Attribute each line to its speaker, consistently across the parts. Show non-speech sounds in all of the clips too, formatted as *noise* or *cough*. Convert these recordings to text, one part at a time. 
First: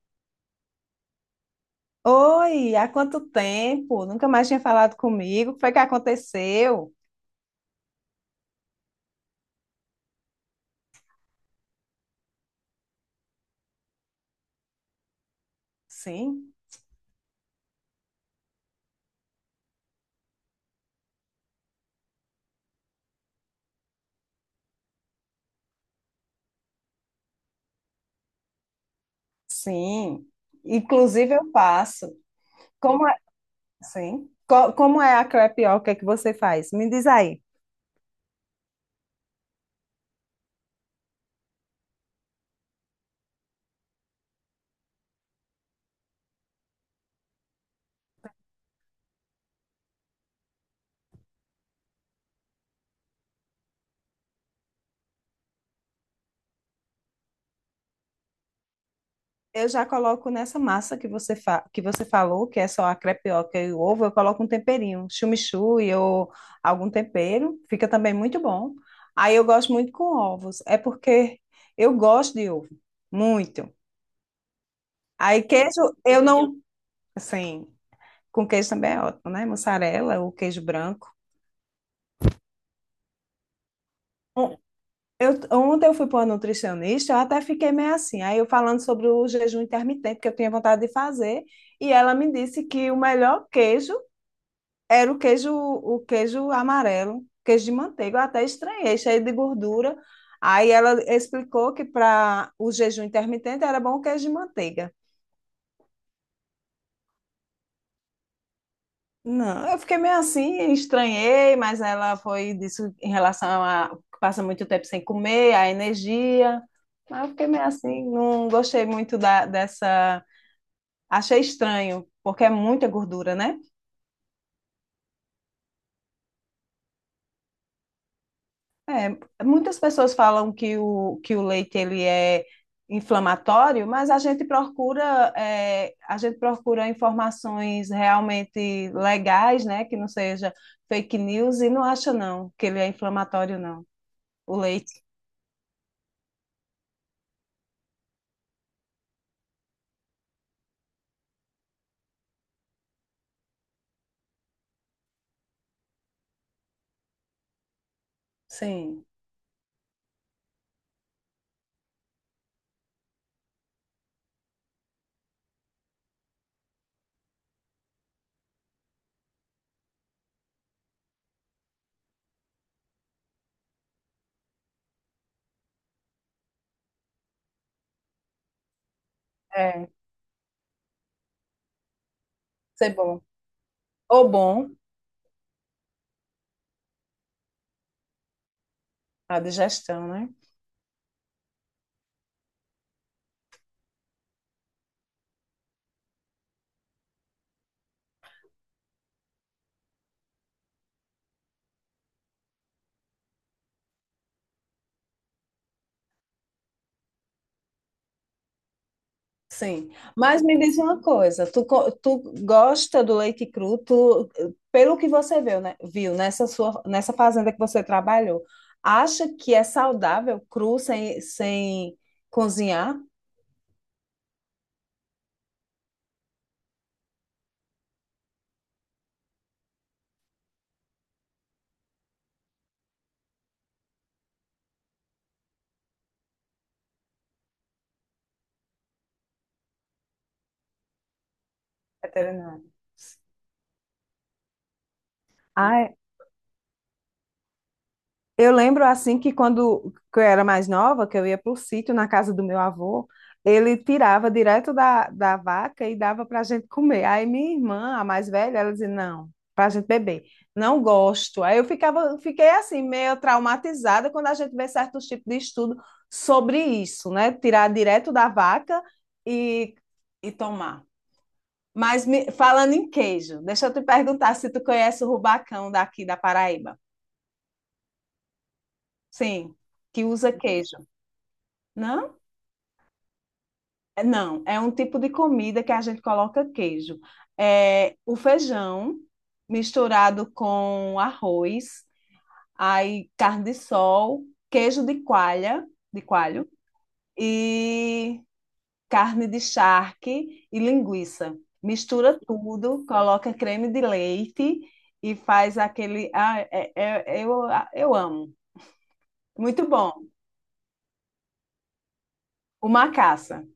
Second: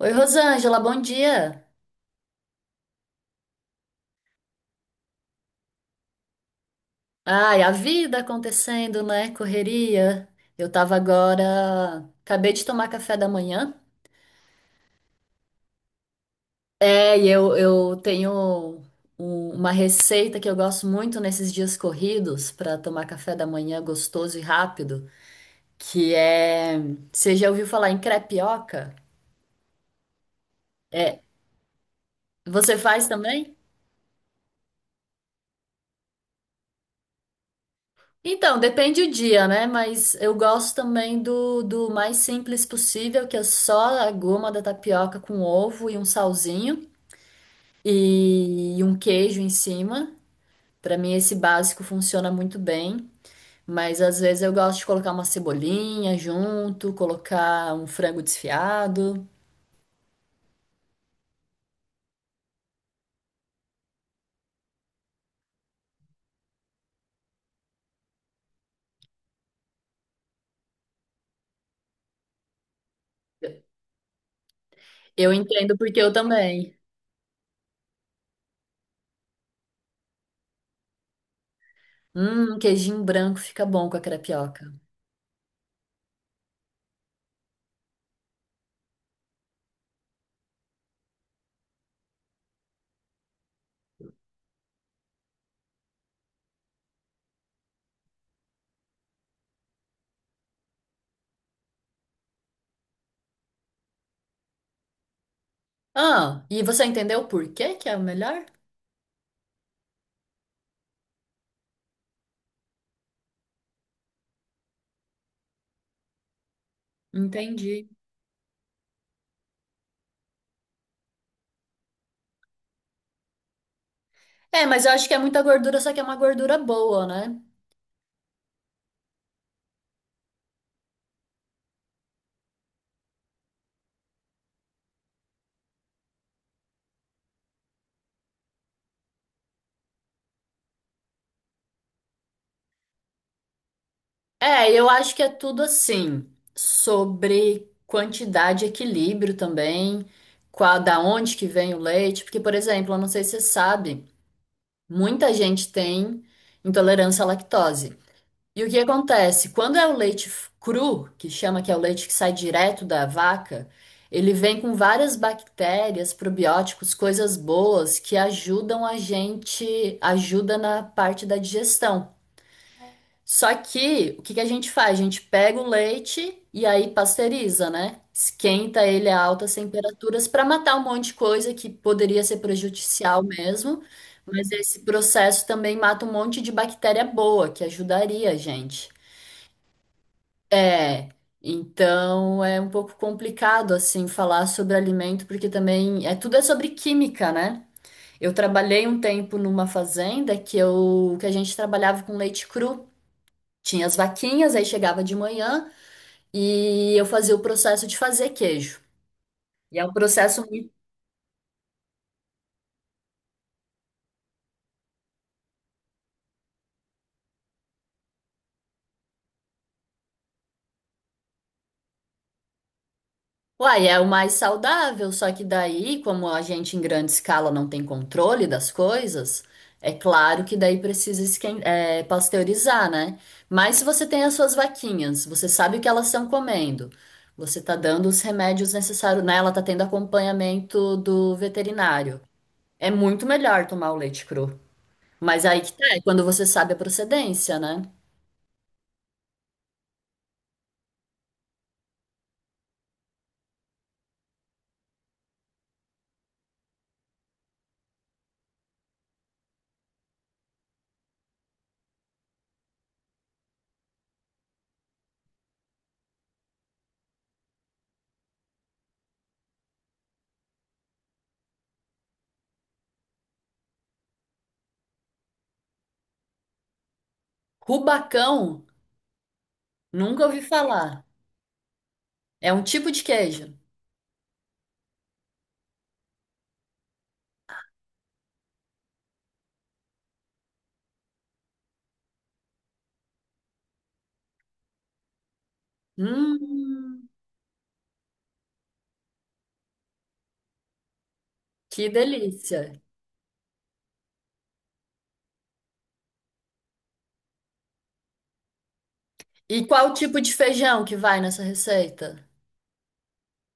Speaker 1: Oi, Rosângela, bom dia.
Speaker 2: Oi, há quanto tempo? Nunca mais tinha falado comigo. O que foi que aconteceu?
Speaker 1: Ai, a vida acontecendo, né? Correria. Eu tava agora. Acabei de tomar café da manhã.
Speaker 2: Sim,
Speaker 1: E eu tenho uma receita que eu gosto muito nesses dias corridos para tomar café da manhã gostoso e rápido, que é. Você já ouviu falar em crepioca?
Speaker 2: sim. Inclusive eu faço.
Speaker 1: Você faz
Speaker 2: Como é,
Speaker 1: também?
Speaker 2: sim. Como é a crepioca que você faz? Me diz aí.
Speaker 1: Então, depende o dia, né? Mas eu gosto também do mais simples possível, que é só a goma da tapioca com ovo e um salzinho e um queijo em cima. Pra mim, esse básico funciona muito bem. Mas às vezes eu gosto de colocar uma cebolinha junto, colocar um frango desfiado.
Speaker 2: Eu já coloco nessa massa que que você falou, que é só a crepioca e o ovo, eu coloco um temperinho, chimichurri ou algum tempero, fica também muito bom. Aí eu gosto muito com ovos, é porque eu gosto de ovo, muito.
Speaker 1: Eu
Speaker 2: Aí
Speaker 1: entendo
Speaker 2: queijo,
Speaker 1: porque eu
Speaker 2: eu não,
Speaker 1: também.
Speaker 2: sim. Com queijo também é ótimo, né? Mussarela ou queijo branco.
Speaker 1: Um queijinho branco fica bom com a
Speaker 2: On-
Speaker 1: crepioca.
Speaker 2: Eu, ontem eu fui para uma nutricionista, eu até fiquei meio assim. Aí eu falando sobre o jejum intermitente que eu tinha vontade de fazer, e ela me disse que o melhor queijo era o queijo amarelo, queijo de manteiga. Eu até estranhei, cheio de gordura. Aí ela explicou que para o jejum intermitente era bom o queijo de manteiga.
Speaker 1: Ah, e você entendeu por que que é o melhor?
Speaker 2: Não, eu fiquei meio assim, estranhei, mas ela foi disso em relação a que passa muito tempo sem comer, a energia. Mas eu fiquei meio
Speaker 1: Entendi.
Speaker 2: assim, não gostei muito dessa. Achei estranho, porque é muita gordura, né?
Speaker 1: É, mas eu acho que é muita gordura, só que é uma gordura boa, né?
Speaker 2: Muitas pessoas falam que o leite ele é inflamatório, mas a gente procura é, a gente procura informações realmente legais, né? Que não seja fake news e não acha não que ele é inflamatório, não. O
Speaker 1: É, eu
Speaker 2: leite.
Speaker 1: acho que é tudo assim, sobre quantidade e equilíbrio também, qual, da onde que vem o leite, porque, por exemplo, eu não sei se você sabe, muita gente tem intolerância à lactose. E o que
Speaker 2: Sim.
Speaker 1: acontece? Quando é o leite cru, que chama que é o leite que sai direto da vaca, ele vem com várias bactérias, probióticos, coisas boas que ajudam a gente, ajuda na parte da digestão. Só que o que que a gente faz? A gente pega o leite e aí pasteuriza, né? Esquenta ele a altas
Speaker 2: É,
Speaker 1: temperaturas para matar um monte de coisa que poderia ser
Speaker 2: ser bom,
Speaker 1: prejudicial mesmo,
Speaker 2: ou
Speaker 1: mas
Speaker 2: bom,
Speaker 1: esse processo também mata um monte de bactéria boa que ajudaria a gente.
Speaker 2: a digestão, né?
Speaker 1: É, então é um pouco complicado assim falar sobre alimento porque também tudo é sobre química, né? Eu trabalhei um tempo numa fazenda que a gente trabalhava com leite cru. Tinha as vaquinhas, aí chegava de manhã e eu fazia o processo de fazer queijo. E é
Speaker 2: Sim,
Speaker 1: um
Speaker 2: mas
Speaker 1: processo
Speaker 2: me
Speaker 1: muito.
Speaker 2: diz uma coisa, tu gosta do leite cru, tu, pelo que você viu, né, viu nessa nessa fazenda que você trabalhou, acha que é saudável cru sem, sem cozinhar?
Speaker 1: Uai, é o mais saudável, só que daí, como a gente em grande escala não tem controle das coisas, é claro que daí é, pasteurizar, né? Mas se você tem as suas vaquinhas, você sabe o que elas estão comendo, você tá dando os remédios necessários, né? Ela tá tendo acompanhamento do veterinário.
Speaker 2: Veterinário.
Speaker 1: É muito melhor tomar o leite cru. Mas aí que tá,
Speaker 2: Ah,
Speaker 1: é quando você sabe a procedência, né?
Speaker 2: eu lembro assim que quando que eu era mais nova, que eu ia para o sítio na casa do meu avô, ele tirava direto da vaca e dava para a gente comer. Aí minha irmã, a mais velha, ela dizia, não, para a gente beber. Não gosto. Aí fiquei assim, meio traumatizada quando a gente vê certos tipos de estudo sobre isso, né? Tirar direto da vaca e, e tomar. Mas falando em queijo, deixa eu te perguntar se tu conhece o rubacão daqui da Paraíba.
Speaker 1: Rubacão,
Speaker 2: Sim, que
Speaker 1: nunca
Speaker 2: usa
Speaker 1: ouvi
Speaker 2: queijo.
Speaker 1: falar.
Speaker 2: Não?
Speaker 1: É um tipo de queijo.
Speaker 2: Não, é um tipo de comida que a gente coloca queijo. É o feijão misturado com arroz, aí carne de sol, queijo de coalha, de coalho
Speaker 1: Hum,
Speaker 2: e carne de charque e linguiça.
Speaker 1: que
Speaker 2: Mistura
Speaker 1: delícia.
Speaker 2: tudo, coloca creme de leite e faz aquele. Eu amo.
Speaker 1: E
Speaker 2: Muito
Speaker 1: qual
Speaker 2: bom.
Speaker 1: tipo de feijão que vai nessa receita?
Speaker 2: O macaça,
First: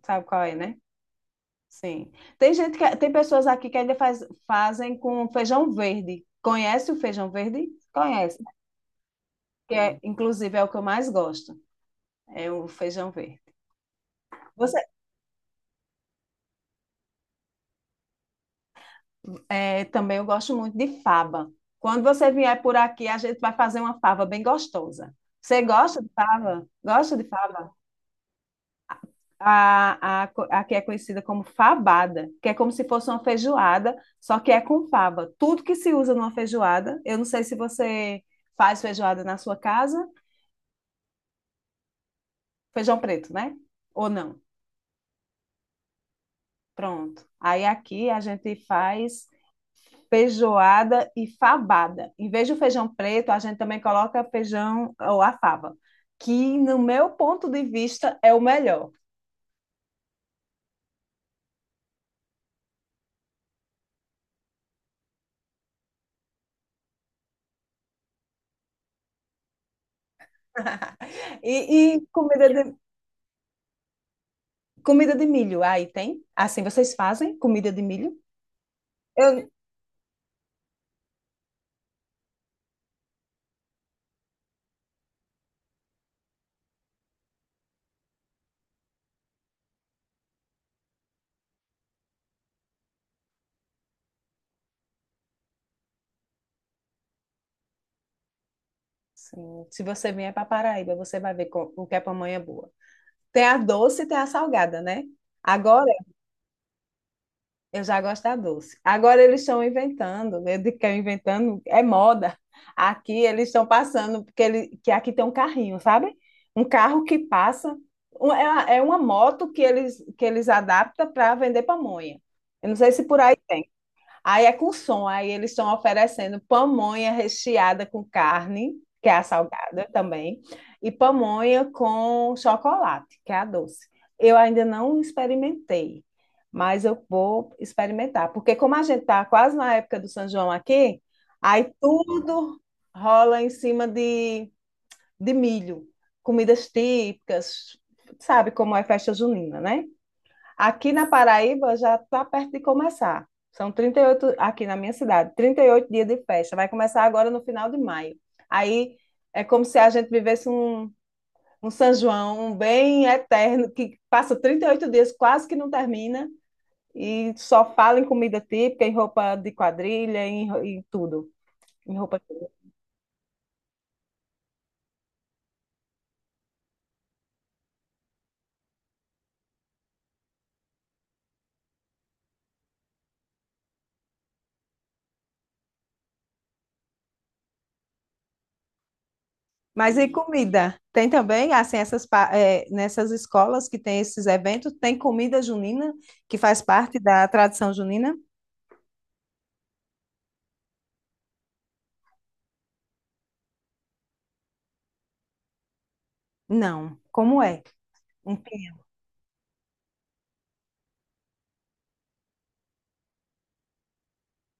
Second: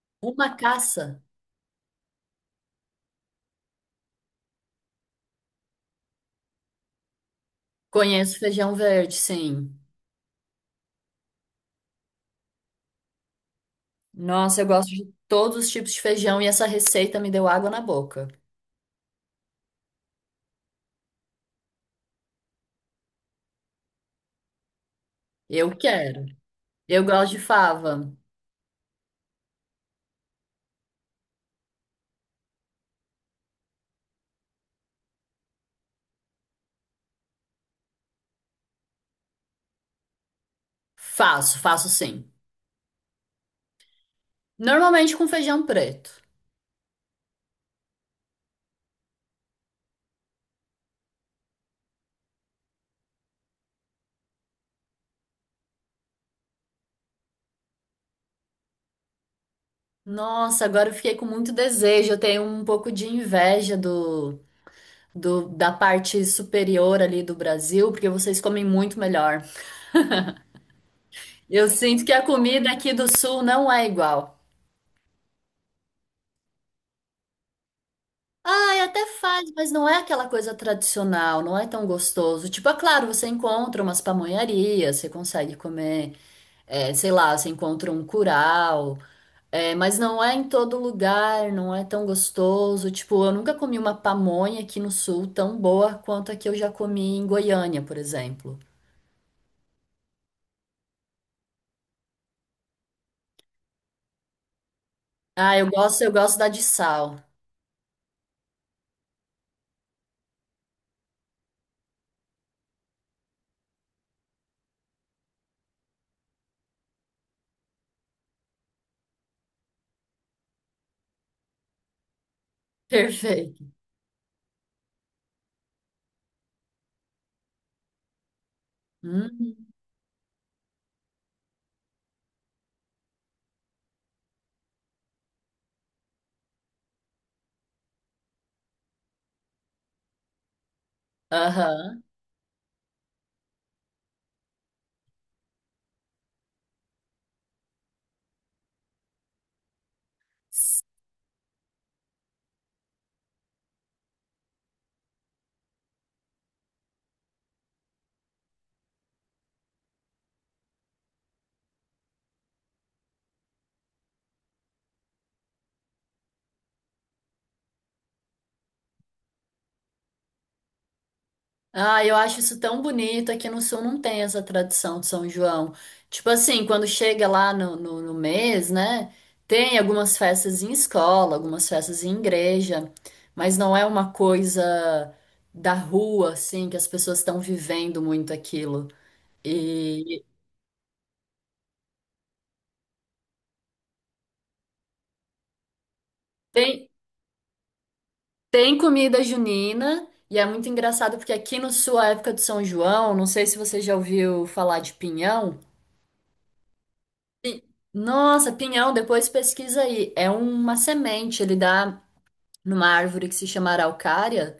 Speaker 2: sabe qual é,
Speaker 1: Uma
Speaker 2: né?
Speaker 1: caça.
Speaker 2: Sim. Tem gente que, tem pessoas aqui que fazem com feijão verde. Conhece o feijão verde? Conhece,
Speaker 1: Conheço feijão verde, sim.
Speaker 2: que é, inclusive é o que eu mais gosto, é o feijão verde.
Speaker 1: Nossa, eu
Speaker 2: Você,
Speaker 1: gosto de todos os tipos de feijão e essa receita me deu água na boca.
Speaker 2: é, também eu gosto muito de fava. Quando você vier por aqui, a gente vai fazer uma fava bem gostosa. Você
Speaker 1: Eu
Speaker 2: gosta de
Speaker 1: quero.
Speaker 2: fava?
Speaker 1: Eu
Speaker 2: Gosta de
Speaker 1: gosto de
Speaker 2: fava?
Speaker 1: fava.
Speaker 2: A que é conhecida como fabada, que é como se fosse uma feijoada, só que é com fava. Tudo que se usa numa feijoada, eu não sei se você faz feijoada na sua casa.
Speaker 1: Faço, faço sim.
Speaker 2: Feijão preto, né? Ou não?
Speaker 1: Normalmente com feijão preto.
Speaker 2: Pronto. Aí aqui a gente faz feijoada e fabada. Em vez do feijão preto, a gente também coloca feijão ou a fava, que no meu ponto de vista é o melhor.
Speaker 1: Nossa, agora eu fiquei com muito desejo. Eu tenho um pouco de inveja do da parte superior ali do Brasil, porque vocês comem muito melhor.
Speaker 2: *laughs*
Speaker 1: Eu
Speaker 2: E,
Speaker 1: sinto
Speaker 2: e
Speaker 1: que a
Speaker 2: comida de,
Speaker 1: comida aqui do sul não é igual.
Speaker 2: comida de milho, aí tem? Assim, vocês fazem comida de milho?
Speaker 1: Ah, é até
Speaker 2: Eu,
Speaker 1: faz, mas não é aquela coisa tradicional, não é tão gostoso. Tipo, é claro, você encontra umas pamonharias, você consegue comer, é, sei lá, você encontra um curau, é, mas não é em todo lugar, não é tão gostoso. Tipo, eu nunca comi uma pamonha aqui no sul tão boa quanto a que eu já comi em Goiânia, por exemplo.
Speaker 2: sim, se você vier para Paraíba, você vai ver o que é pamonha boa. Tem a doce e tem a salgada, né?
Speaker 1: Ah, eu
Speaker 2: Agora,
Speaker 1: gosto, eu gosto da de sal.
Speaker 2: eu já gosto da doce. Agora eles estão inventando, eu digo que é inventando, é moda. Aqui eles estão passando, porque ele, que aqui tem um carrinho, sabe? Um carro que passa, é uma moto que que eles adaptam para vender pamonha. Eu não sei se por aí
Speaker 1: Perfeito.
Speaker 2: tem. Aí é com som, aí eles estão oferecendo pamonha recheada com carne, que é a
Speaker 1: Uhum.
Speaker 2: salgada também, e pamonha com chocolate, que é a doce. Eu ainda não experimentei, mas eu vou experimentar, porque como a gente está quase na época do São João aqui, aí
Speaker 1: Aham.
Speaker 2: tudo rola em cima de milho, comidas típicas, sabe como é festa junina, né? Aqui na Paraíba já está perto de começar. São 38 aqui na minha cidade, 38 dias de festa. Vai começar agora no final de maio. Aí é como se a gente vivesse um São João um bem eterno, que passa 38 dias, quase que não termina, e só fala em comida típica, em roupa de quadrilha, em tudo. Em
Speaker 1: Ah, eu
Speaker 2: roupa
Speaker 1: acho
Speaker 2: típica.
Speaker 1: isso tão bonito. Aqui no Sul não tem essa tradição de São João. Tipo assim, quando chega lá no mês, né? Tem algumas festas em escola, algumas festas em igreja, mas não é uma coisa da rua, assim, que as pessoas estão vivendo muito aquilo.
Speaker 2: Mas e
Speaker 1: E
Speaker 2: comida? Tem também, assim, nessas escolas que tem esses eventos, tem comida junina, que faz
Speaker 1: tem,
Speaker 2: parte da tradição junina?
Speaker 1: tem comida junina, e é muito engraçado porque aqui no Sul, a época do São João, não sei se você já ouviu falar de pinhão.
Speaker 2: Não. Como é? Um
Speaker 1: Nossa,
Speaker 2: pinhão.
Speaker 1: pinhão, depois pesquisa aí. É uma semente, ele dá numa árvore que se chama araucária,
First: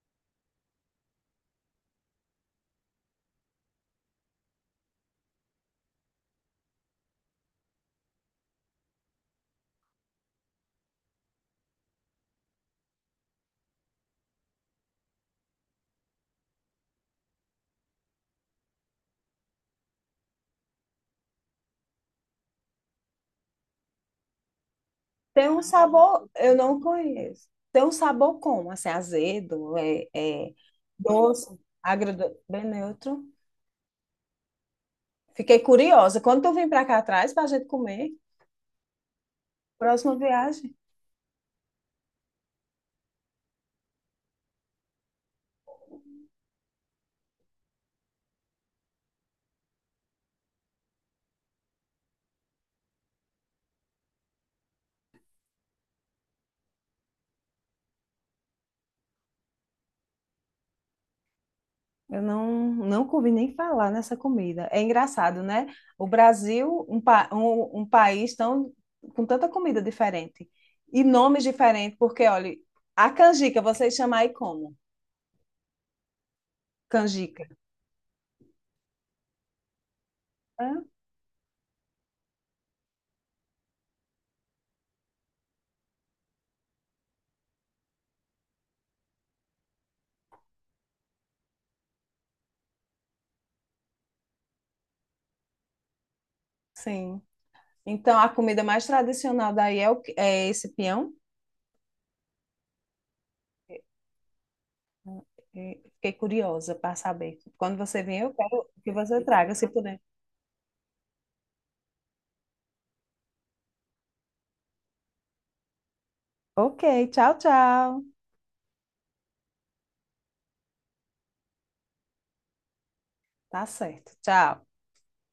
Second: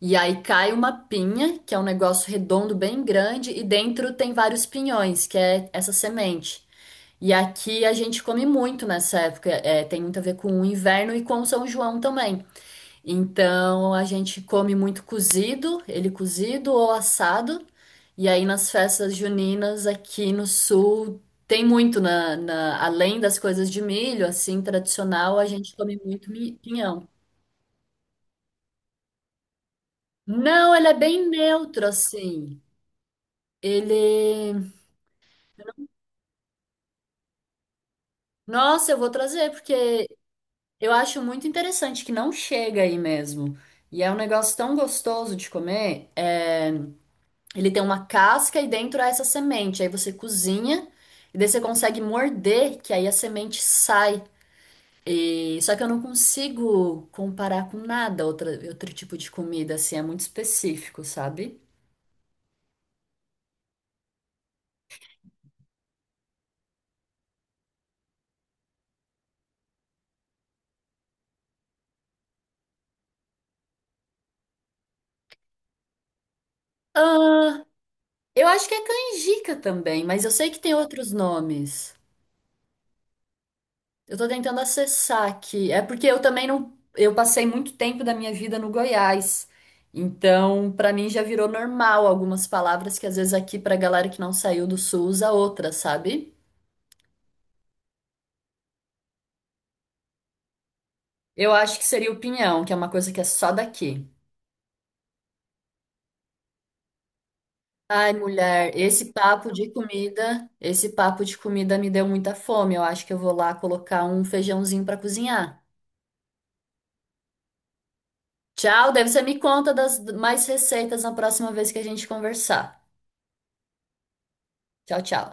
Speaker 1: e aí cai uma pinha, que é um negócio redondo bem grande, e dentro tem vários pinhões, que é essa semente. E aqui a gente come muito nessa época, é, tem muito a ver com o inverno e com o São João também. Então a gente come muito cozido, ele cozido ou assado. E aí nas festas juninas aqui no sul tem muito além das coisas de milho, assim, tradicional, a
Speaker 2: Tem um
Speaker 1: gente come
Speaker 2: sabor,
Speaker 1: muito
Speaker 2: eu não
Speaker 1: pinhão.
Speaker 2: conheço. Tem um sabor como? Assim, azedo, é, é
Speaker 1: Não, ele é bem
Speaker 2: doce,
Speaker 1: neutro
Speaker 2: agradoce,
Speaker 1: assim.
Speaker 2: bem neutro.
Speaker 1: Ele,
Speaker 2: Fiquei curiosa. Quando tu vim pra cá atrás pra gente comer,
Speaker 1: nossa, eu vou trazer porque
Speaker 2: próxima viagem.
Speaker 1: eu acho muito interessante que não chega aí mesmo. E é um negócio tão gostoso de comer. É, ele tem uma casca e dentro há essa semente. Aí você cozinha e daí você consegue morder, que aí a semente sai. Só que eu não consigo comparar com nada outro tipo de comida, assim, é muito específico, sabe?
Speaker 2: Eu não, não ouvi nem falar nessa comida. É engraçado, né? O Brasil, um país tão, com tanta comida diferente e nomes diferentes, porque, olha, a canjica, vocês chamam aí como? Canjica.
Speaker 1: Ah, eu acho que é canjica também, mas eu sei que tem
Speaker 2: Ah,
Speaker 1: outros nomes. Eu tô tentando acessar aqui. É porque eu também não. Eu passei muito tempo da minha vida no Goiás. Então, pra mim já virou normal algumas palavras que às vezes aqui pra galera que não saiu do sul usa outra, sabe?
Speaker 2: sim. Então, a comida mais tradicional daí é, o, que- é esse peão?
Speaker 1: Eu acho que seria o pinhão, que é uma coisa que é só daqui.
Speaker 2: E fiquei curiosa para saber. Quando você
Speaker 1: Ai,
Speaker 2: vier, eu quero
Speaker 1: mulher,
Speaker 2: que
Speaker 1: esse
Speaker 2: você
Speaker 1: papo
Speaker 2: traga, se
Speaker 1: de
Speaker 2: puder.
Speaker 1: comida, esse papo de comida me deu muita fome. Eu acho que eu vou lá colocar um feijãozinho pra cozinhar.
Speaker 2: Ok, tchau, tchau.
Speaker 1: Tchau, deve ser me conta das mais receitas na próxima vez que a gente conversar.
Speaker 2: Tá certo. Tchau.
Speaker 1: Tchau, tchau.